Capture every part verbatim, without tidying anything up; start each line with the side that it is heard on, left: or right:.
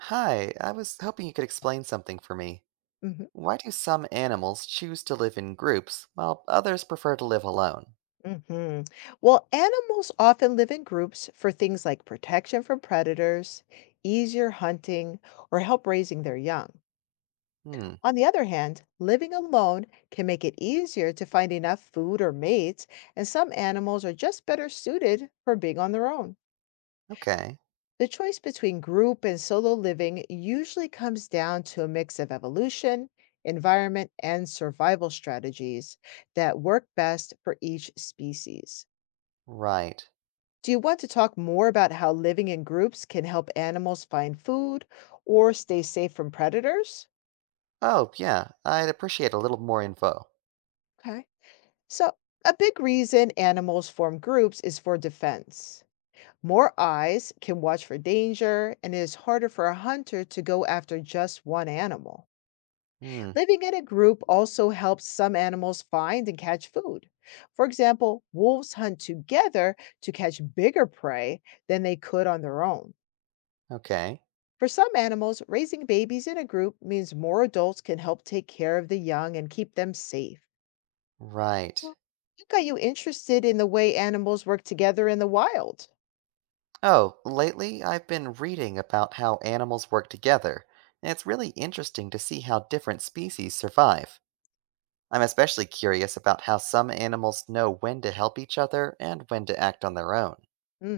right: Hi, I was hoping you could explain something for me.
left: hmm
right: Why do some animals choose to live in groups while others prefer to live alone?
left: hmm Well, animals often live in groups for things like protection from predators, easier hunting, or help raising their young.
right: Hmm,
left: On the other hand, living alone can make it easier to find enough food or mates, and some animals are just better suited for being on their own.
right: okay.
left: The choice between group and solo living usually comes down to a mix of evolution, environment, and survival strategies that work best for each species.
right: Right.
left: Do you want to talk more about how living in groups can help animals find food or stay safe from predators?
right: Oh, yeah, I'd appreciate a little more info.
left: Okay. So, a big reason animals form groups is for defense. More eyes can watch for danger, and it is harder for a hunter to go after just one animal.
right: Hmm,
left: Living in a group also helps some animals find and catch food. For example, wolves hunt together to catch bigger prey than they could on their own.
right: okay.
left: For some animals, raising babies in a group means more adults can help take care of the young and keep them safe.
right: Right.
left: So, what got you interested in the way animals work together in the wild?
right: Oh, lately I've been reading about how animals work together, and it's really interesting to see how different species survive. I'm especially curious about how some animals know when to help each other and when to act on their own.
left: hmm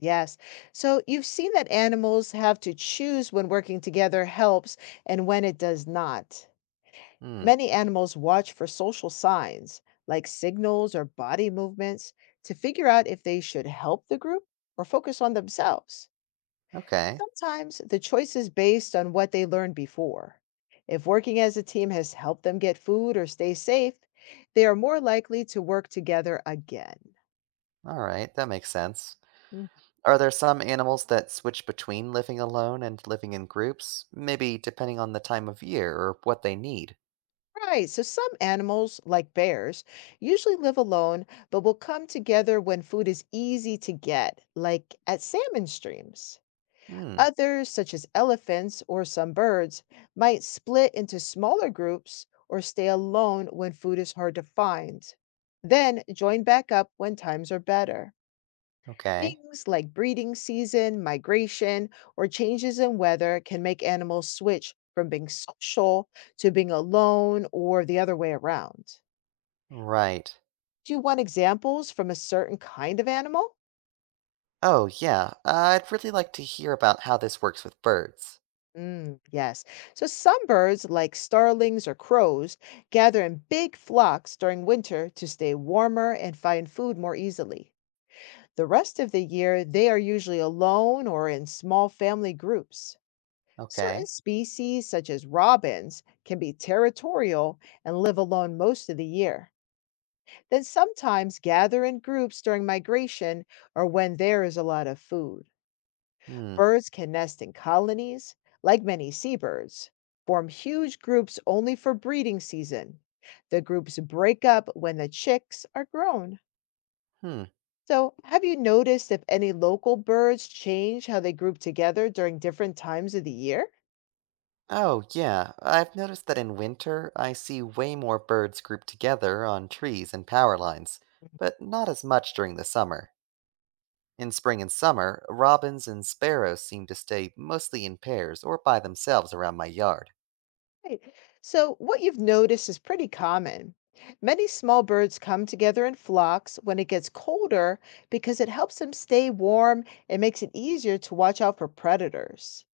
left: yes. So, you've seen that animals have to choose when working together helps and when it does not.
right: Hmm,
left: Many animals watch for social signs, like signals or body movements, to figure out if they should help the group or focus on themselves.
right: okay.
left: Sometimes the choice is based on what they learned before. If working as a team has helped them get food or stay safe, they are more likely to work together again.
right: All right, that makes sense.
left: Mm.
right: Are there some animals that switch between living alone and living in groups, maybe depending on the time of year or what they need?
left: Right, so some animals, like bears, usually live alone but will come together when food is easy to get, like at salmon streams.
right: Hmm,
left: Others, such as elephants or some birds, might split into smaller groups or stay alone when food is hard to find, then join back up when times are better.
right: okay.
left: Things like breeding season, migration, or changes in weather can make animals switch from being social to being alone or the other way around.
right: Right.
left: Do you want examples from a certain kind of animal?
right: Oh, yeah, I'd really like to hear about how this works with birds.
left: Mm, yes. So some birds, like starlings or crows, gather in big flocks during winter to stay warmer and find food more easily. The rest of the year, they are usually alone or in small family groups. Certain
right: Okay.
left: species, such as robins, can be territorial and live alone most of the year, then sometimes gather in groups during migration or when there is a lot of food.
right: Hmm,
left: Birds can nest in colonies, like many seabirds, form huge groups only for breeding season. The groups break up when the chicks are grown.
right: hmm.
left: So, have you noticed if any local birds change how they group together during different times of the year?
right: Oh, yeah, I've noticed that in winter I see way more birds grouped together on trees and power lines, but not as much during the summer. In spring and summer, robins and sparrows seem to stay mostly in pairs or by themselves around my yard.
left: Right. So, what you've noticed is pretty common. Many small birds come together in flocks when it gets colder because it helps them stay warm and makes it easier to watch out for predators.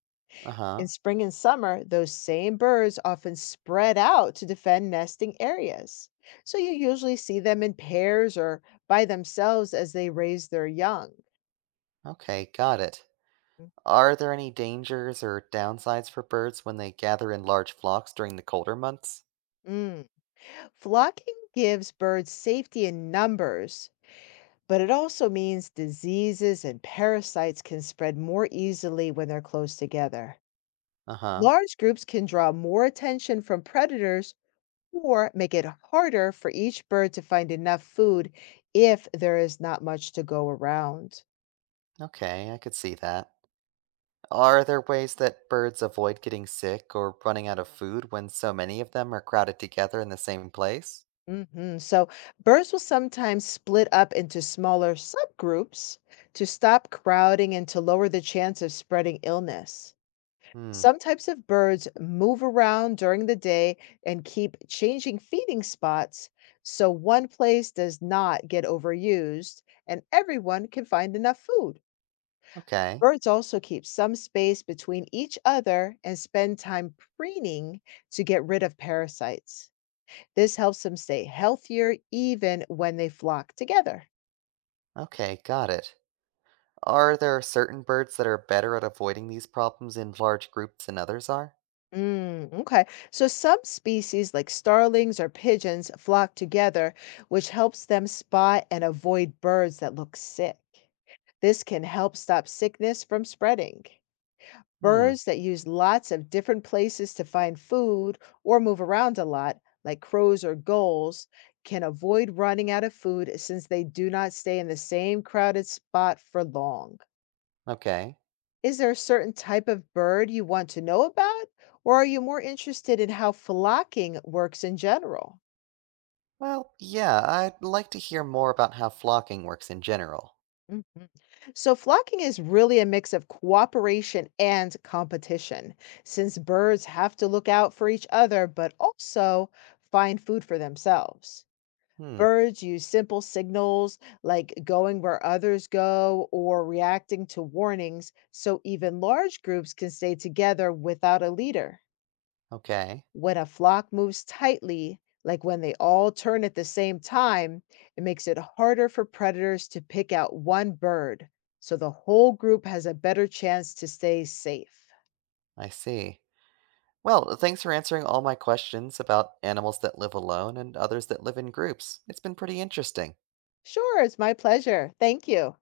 right: Uh huh.
left: In spring and summer, those same birds often spread out to defend nesting areas. So you usually see them in pairs or by themselves as they raise their young.
right: Okay, got it. Are there any dangers or downsides for birds when they gather in large flocks during the colder months?
left: Mm. Flocking gives birds safety in numbers, but it also means diseases and parasites can spread more easily when they're close together.
right: Uh huh.
left: Large groups can draw more attention from predators or make it harder for each bird to find enough food if there is not much to go around.
right: Okay, I could see that. Are there ways that birds avoid getting sick or running out of food when so many of them are crowded together in the same place?
left: Mhm. So, birds will sometimes split up into smaller subgroups to stop crowding and to lower the chance of spreading illness.
right: Hmm.
left: Some types of birds move around during the day and keep changing feeding spots so one place does not get overused and everyone can find enough food.
right: Okay.
left: Birds also keep some space between each other and spend time preening to get rid of parasites. This helps them stay healthier even when they flock together.
right: Okay, got it. Are there certain birds that are better at avoiding these problems in large groups than others are?
left: Mm, okay. So some species like starlings or pigeons flock together, which helps them spot and avoid birds that look sick. This can help stop sickness from spreading.
right: Hmm,
left: Birds that use lots of different places to find food or move around a lot, like crows or gulls, can avoid running out of food since they do not stay in the same crowded spot for long.
right: okay.
left: Is there a certain type of bird you want to know about, or are you more interested in how flocking works in general?
right: Well, yeah, I'd like to hear more about how flocking works in general.
left: Mhm. So, flocking is really a mix of cooperation and competition, since birds have to look out for each other but also find food for themselves.
right: Hmm,
left: Birds use simple signals like going where others go or reacting to warnings, so even large groups can stay together without a leader.
right: okay.
left: When a flock moves tightly, like when they all turn at the same time, it makes it harder for predators to pick out one bird, so the whole group has a better chance to stay safe.
right: I see. Well, thanks for answering all my questions about animals that live alone and others that live in groups. It's been pretty interesting.
left: Sure, it's my pleasure. Thank you.